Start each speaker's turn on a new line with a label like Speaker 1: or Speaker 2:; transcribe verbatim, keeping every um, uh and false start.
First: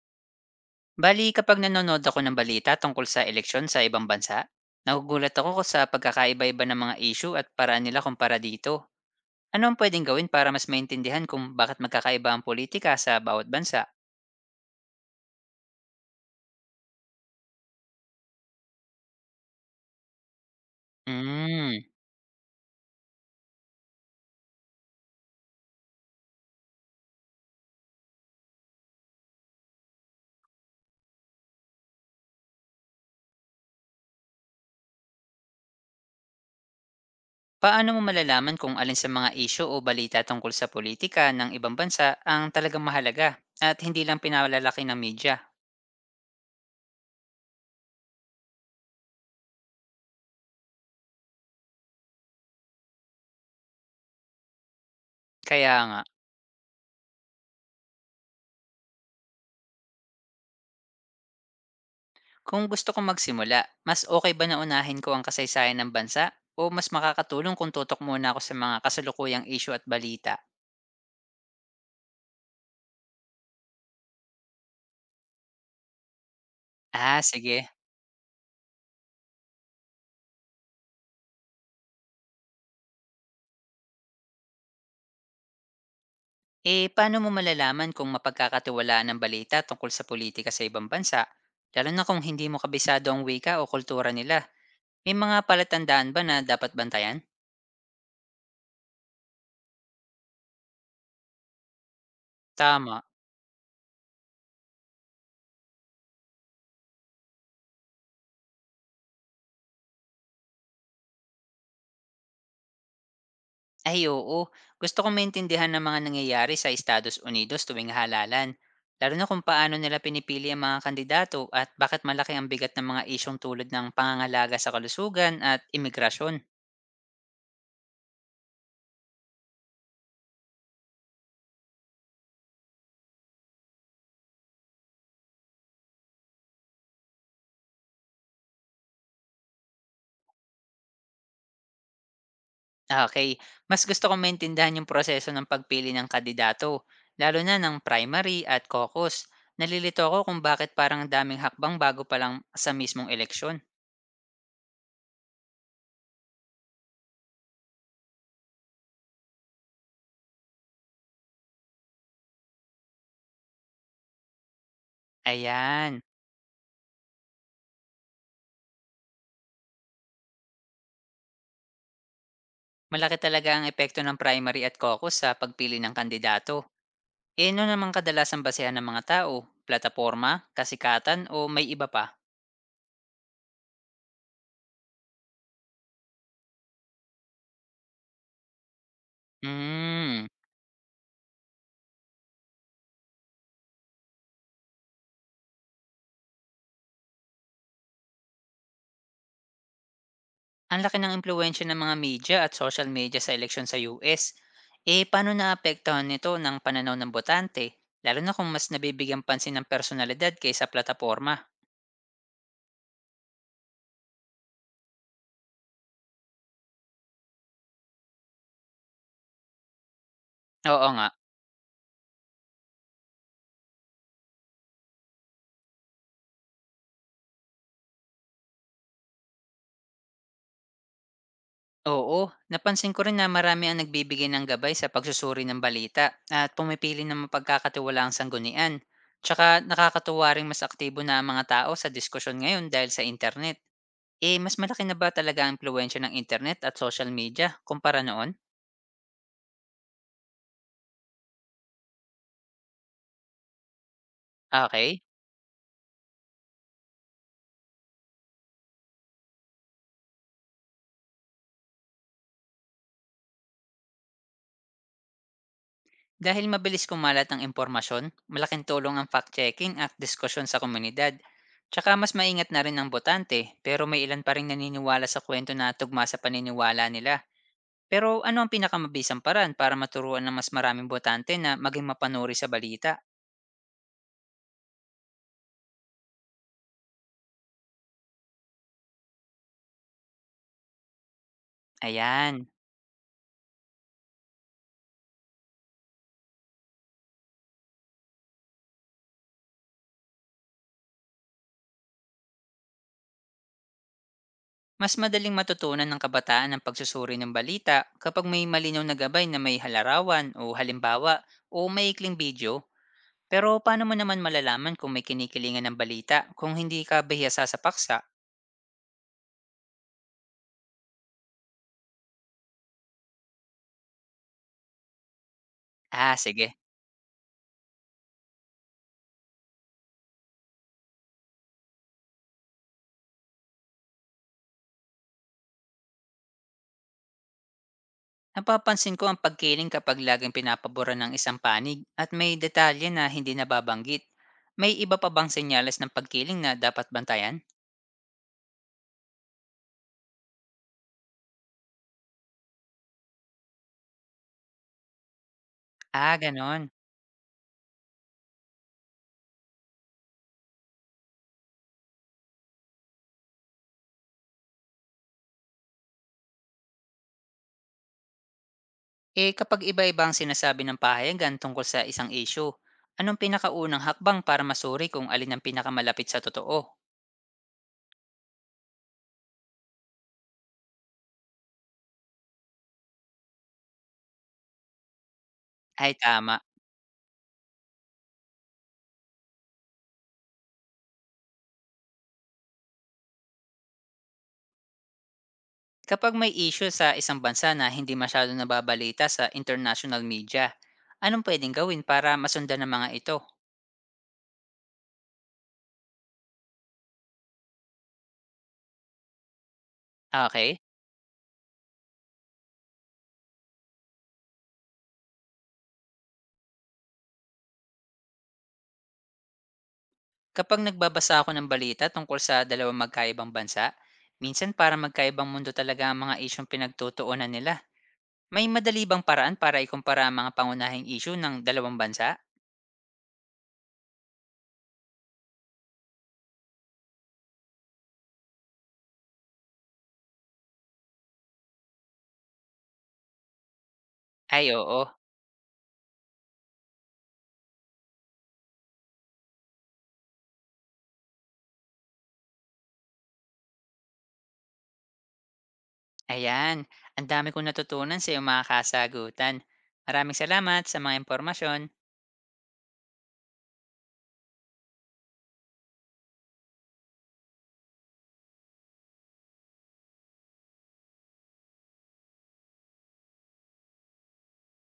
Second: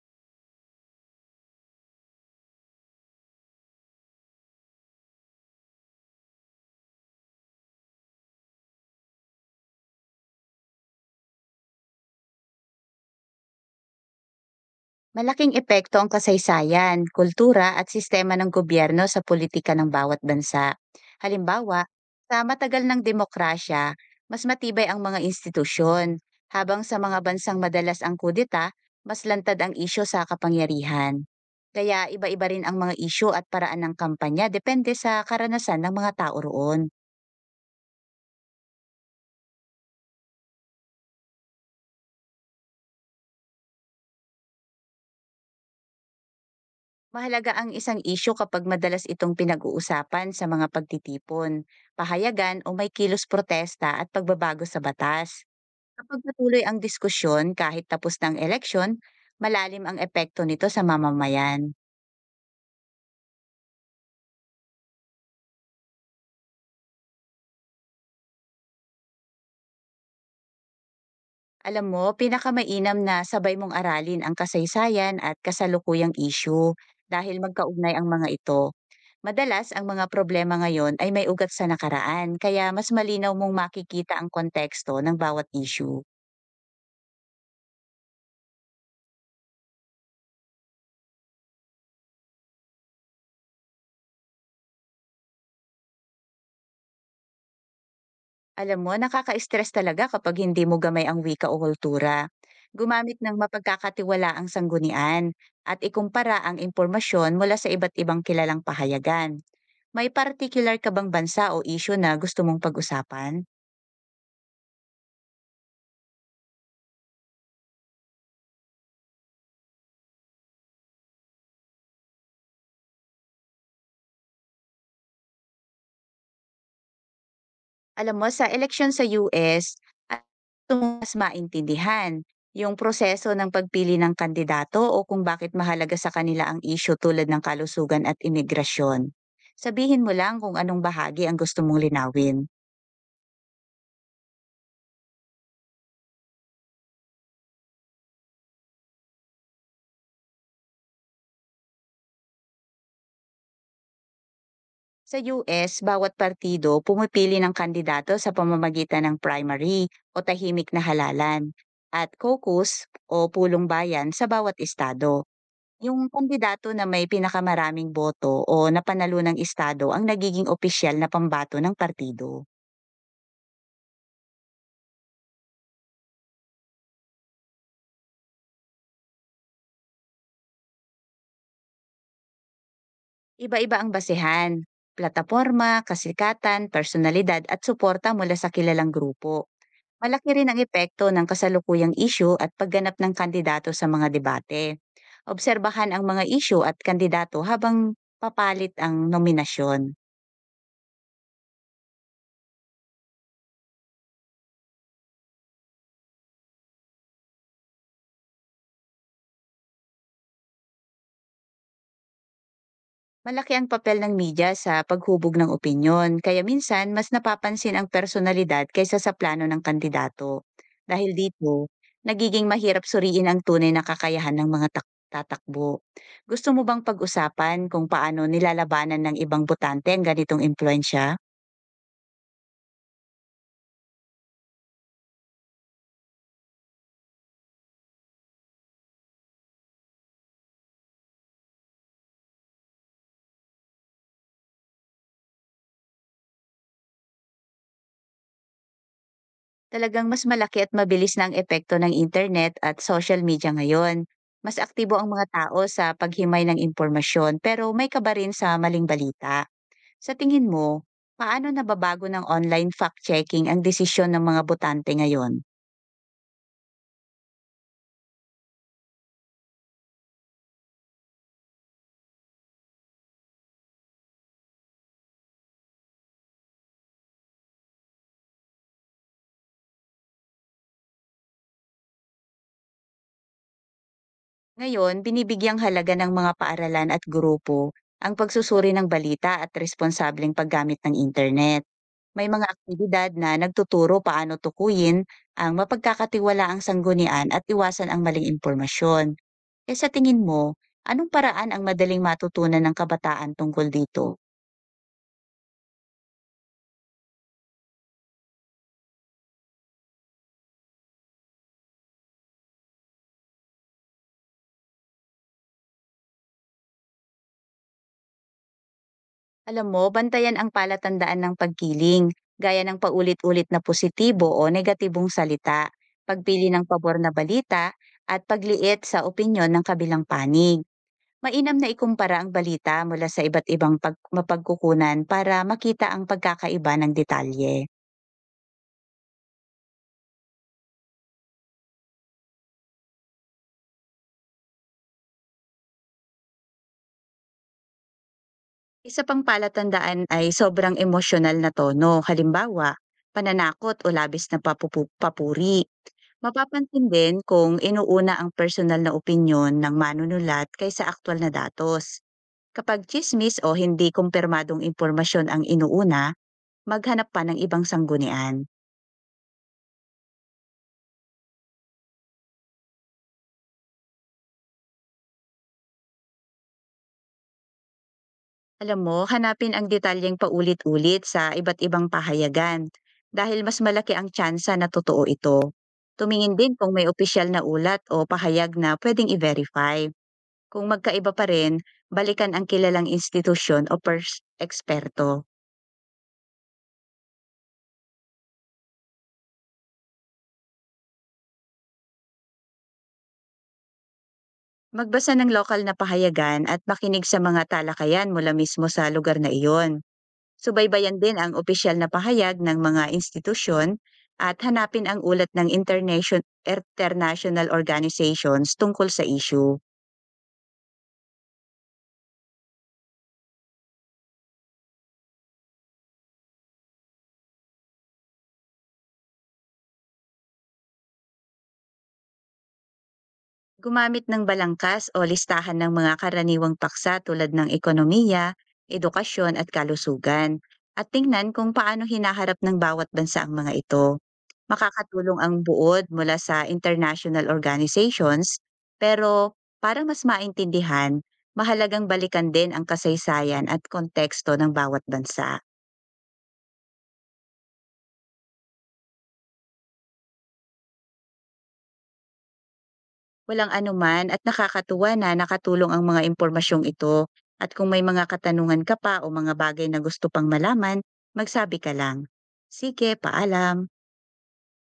Speaker 1: Bali, kapag nanonood ako ng balita tungkol sa eleksyon sa ibang bansa, nagugulat ako sa pagkakaiba-iba ng mga issue at paraan nila kumpara dito. Ano ang pwedeng gawin para mas maintindihan kung bakit magkakaiba ang politika sa bawat bansa?
Speaker 2: Malaking epekto ang kasaysayan, kultura at sistema ng gobyerno sa politika ng bawat bansa. Halimbawa,
Speaker 1: Hmm.
Speaker 2: sa matagal ng demokrasya, mas matibay ang mga institusyon, habang sa mga bansang madalas ang kudeta, mas lantad ang isyo sa kapangyarihan. Kaya iba-iba rin ang mga isyo at paraan ng kampanya depende sa karanasan ng mga tao roon.
Speaker 1: Paano mo malalaman kung alin sa mga issue o balita tungkol sa politika ng ibang bansa ang talagang mahalaga at hindi lang pinalalaki ng media?
Speaker 2: Mahalaga ang isang isyu kapag madalas itong pinag-uusapan sa mga pagtitipon, pahayagan o may kilos protesta at pagbabago sa batas.
Speaker 1: Kaya nga.
Speaker 2: Kapag patuloy ang diskusyon kahit tapos ng eleksyon, malalim ang epekto nito sa mamamayan.
Speaker 1: Kung gusto kong magsimula, mas okay ba na unahin ko ang kasaysayan ng bansa? O mas makakatulong kung tutok muna ako sa mga kasalukuyang issue at balita?
Speaker 2: Alam mo, pinakamainam na sabay mong aralin ang kasaysayan at kasalukuyang isyu
Speaker 1: Ah,
Speaker 2: dahil
Speaker 1: sige.
Speaker 2: magkaugnay ang mga ito. Madalas ang mga problema ngayon ay may ugat sa nakaraan kaya mas malinaw mong makikita ang konteksto ng bawat issue.
Speaker 1: Eh, paano mo malalaman kung mapagkakatiwalaan ng balita tungkol sa politika sa ibang bansa? Lalo na kung hindi mo kabisado ang wika o kultura nila. May mga palatandaan ba na dapat bantayan?
Speaker 2: Alam mo, nakaka-stress talaga kapag hindi mo gamay ang wika o kultura.
Speaker 1: Tama.
Speaker 2: Gumamit ng mapagkakatiwalaang sanggunian at ikumpara ang impormasyon mula sa iba't ibang kilalang pahayagan. May particular ka bang bansa o issue na gusto mong pag-usapan?
Speaker 1: Ay, oo, gusto kong maintindihan ng mga nangyayari sa Estados Unidos tuwing halalan, lalo na kung paano nila pinipili ang mga kandidato at bakit malaki ang bigat ng mga isyung tulad ng pangangalaga sa kalusugan at imigrasyon.
Speaker 2: Alam mo, sa eleksyon sa U S, at gusto mong mas maintindihan yung proseso ng pagpili ng kandidato o kung bakit mahalaga sa kanila ang issue tulad ng kalusugan at imigrasyon. Sabihin mo lang kung anong bahagi ang gusto mong linawin.
Speaker 1: Okay, mas gusto kong maintindihan yung proseso ng pagpili ng kandidato, lalo na ng primary at caucus. Nalilito ako kung bakit parang daming hakbang bago pa lang sa mismong eleksyon.
Speaker 2: Sa U S, bawat partido pumipili ng kandidato sa pamamagitan ng primary o tahimik na halalan at caucus o pulong bayan sa bawat estado.
Speaker 1: Ayan,
Speaker 2: Yung kandidato na may pinakamaraming boto o napanalo ng estado ang nagiging opisyal na pambato ng partido.
Speaker 1: malaki talaga ang epekto ng primary at caucus sa pagpili ng kandidato. Eh, ano naman kadalasang basehan ng mga tao? Plataporma, kasikatan o may iba pa?
Speaker 2: Iba-iba ang basehan, plataporma, kasikatan, personalidad at suporta mula sa kilalang grupo.
Speaker 1: Hmm,
Speaker 2: Malaki rin ang epekto ng kasalukuyang issue at pagganap ng kandidato sa mga debate. Obserbahan ang mga issue at kandidato habang papalit ang nominasyon.
Speaker 1: ang laki ng impluwensya ng mga media at social media sa eleksyon sa U S. Eh, paano naapektuhan nito ng pananaw ng botante? Lalo na kung mas nabibigyan pansin ng personalidad kaysa plataporma.
Speaker 2: Malaki ang papel ng media sa paghubog ng opinyon, kaya minsan mas napapansin ang personalidad kaysa sa plano ng kandidato.
Speaker 1: Oo nga.
Speaker 2: Dahil dito, nagiging mahirap suriin ang tunay na kakayahan ng mga tak- tatakbo. Gusto mo bang pag-usapan kung paano nilalabanan ng ibang botante ang ganitong impluensya?
Speaker 1: Oo, napansin ko rin na marami ang nagbibigay ng gabay sa pagsusuri ng balita at pumipili ng mapagkakatiwalaang sanggunian. Tsaka nakakatuwa rin mas aktibo na ang mga tao sa diskusyon ngayon dahil sa internet. Eh, mas malaki na ba talaga ang impluwensya ng internet at social media kumpara noon?
Speaker 2: Talagang mas malaki at mabilis na ang epekto ng internet at social media ngayon. Mas aktibo
Speaker 1: Okay?
Speaker 2: ang mga tao sa paghimay ng impormasyon pero may kaba rin sa maling balita. Sa tingin mo, paano nababago ng online fact-checking ang desisyon ng mga botante ngayon?
Speaker 1: Dahil mabilis kumalat ang impormasyon, malaking tulong ang fact-checking at diskusyon sa komunidad. Tsaka mas maingat na rin ang botante, pero may ilan pa ring naniniwala sa kuwento na tugma sa paniniwala nila. Pero ano ang pinakamabisang paraan para maturuan ng mas maraming botante na maging mapanuri sa balita?
Speaker 2: Ngayon, binibigyang halaga ng mga paaralan at grupo ang pagsusuri ng balita at responsableng paggamit ng internet. May mga
Speaker 1: Ayan.
Speaker 2: aktibidad na nagtuturo paano tukuyin ang mapagkakatiwalaang sanggunian at iwasan ang maling impormasyon. E sa tingin mo, anong paraan ang madaling matutunan ng kabataan tungkol dito?
Speaker 1: Mas madaling matutunan ng kabataan ang pagsusuri ng balita kapag may malinaw na gabay na may halarawan o halimbawa o maikling video. Pero paano mo naman malalaman kung may kinikilingan ng balita kung hindi ka bihasa sa paksa?
Speaker 2: Alam mo, bantayan ang palatandaan ng pagkiling, gaya ng paulit-ulit na positibo o negatibong salita,
Speaker 1: Ah,
Speaker 2: pagpili
Speaker 1: sige.
Speaker 2: ng pabor na balita, at pagliit sa opinyon ng kabilang panig. Mainam na ikumpara ang balita mula sa iba't ibang pag- mapagkukunan para makita ang pagkakaiba ng detalye.
Speaker 1: Napapansin ko ang pagkiling kapag laging pinapaboran ng isang panig at may detalye na hindi nababanggit. May iba pa bang senyales ng pagkiling na dapat bantayan?
Speaker 2: Isa pang palatandaan ay sobrang emosyonal na tono, halimbawa, pananakot o labis na papupu papuri.
Speaker 1: Ah, ganon.
Speaker 2: Mapapansin din kung inuuna ang personal na opinyon ng manunulat kaysa aktual na datos. Kapag chismis o hindi kumpirmadong impormasyon ang inuuna, maghanap pa ng ibang sanggunian.
Speaker 1: Eh kapag iba ibang ang sinasabi ng pahayagan tungkol sa isang issue, anong pinakaunang hakbang para masuri kung alin ang pinakamalapit sa totoo?
Speaker 2: Alam mo, hanapin ang detalyeng paulit-ulit sa iba't ibang pahayagan dahil mas malaki ang tsansa na totoo ito.
Speaker 1: Ay,
Speaker 2: Tumingin
Speaker 1: tama.
Speaker 2: din kung may opisyal na ulat o pahayag na pwedeng i-verify. Kung magkaiba pa rin, balikan ang kilalang institusyon o pers- eksperto.
Speaker 1: Kapag may issue sa isang bansa na hindi masyado nababalita sa international media, anong pwedeng gawin para masundan ng mga ito?
Speaker 2: Magbasa ng lokal na pahayagan at makinig sa mga talakayan mula mismo sa lugar na iyon.
Speaker 1: Okay.
Speaker 2: Subaybayan din ang opisyal na pahayag ng mga institusyon at hanapin ang ulat ng internation- international organizations tungkol sa issue.
Speaker 1: Kapag nagbabasa ako ng balita tungkol sa dalawang magkaibang bansa, minsan para magkaibang mundo talaga ang mga isyong pinagtutuunan nila. May madali bang paraan para ikumpara ang mga pangunahing isyu ng dalawang bansa?
Speaker 2: Gumamit ng balangkas o listahan ng mga karaniwang paksa tulad ng ekonomiya, edukasyon at kalusugan at tingnan kung paano hinaharap ng bawat bansa ang mga ito.
Speaker 1: Ay, oo.
Speaker 2: Makakatulong ang buod mula sa international organizations pero para mas maintindihan, mahalagang balikan din ang kasaysayan at konteksto ng bawat bansa.
Speaker 1: Ayan, ang dami kong natutunan sa iyong mga kasagutan. Maraming salamat sa mga impormasyon.
Speaker 2: Walang anuman at nakakatuwa na nakatulong ang mga impormasyong ito. At kung may mga katanungan ka pa o mga bagay na gusto pang malaman, magsabi ka lang. Sige, paalam.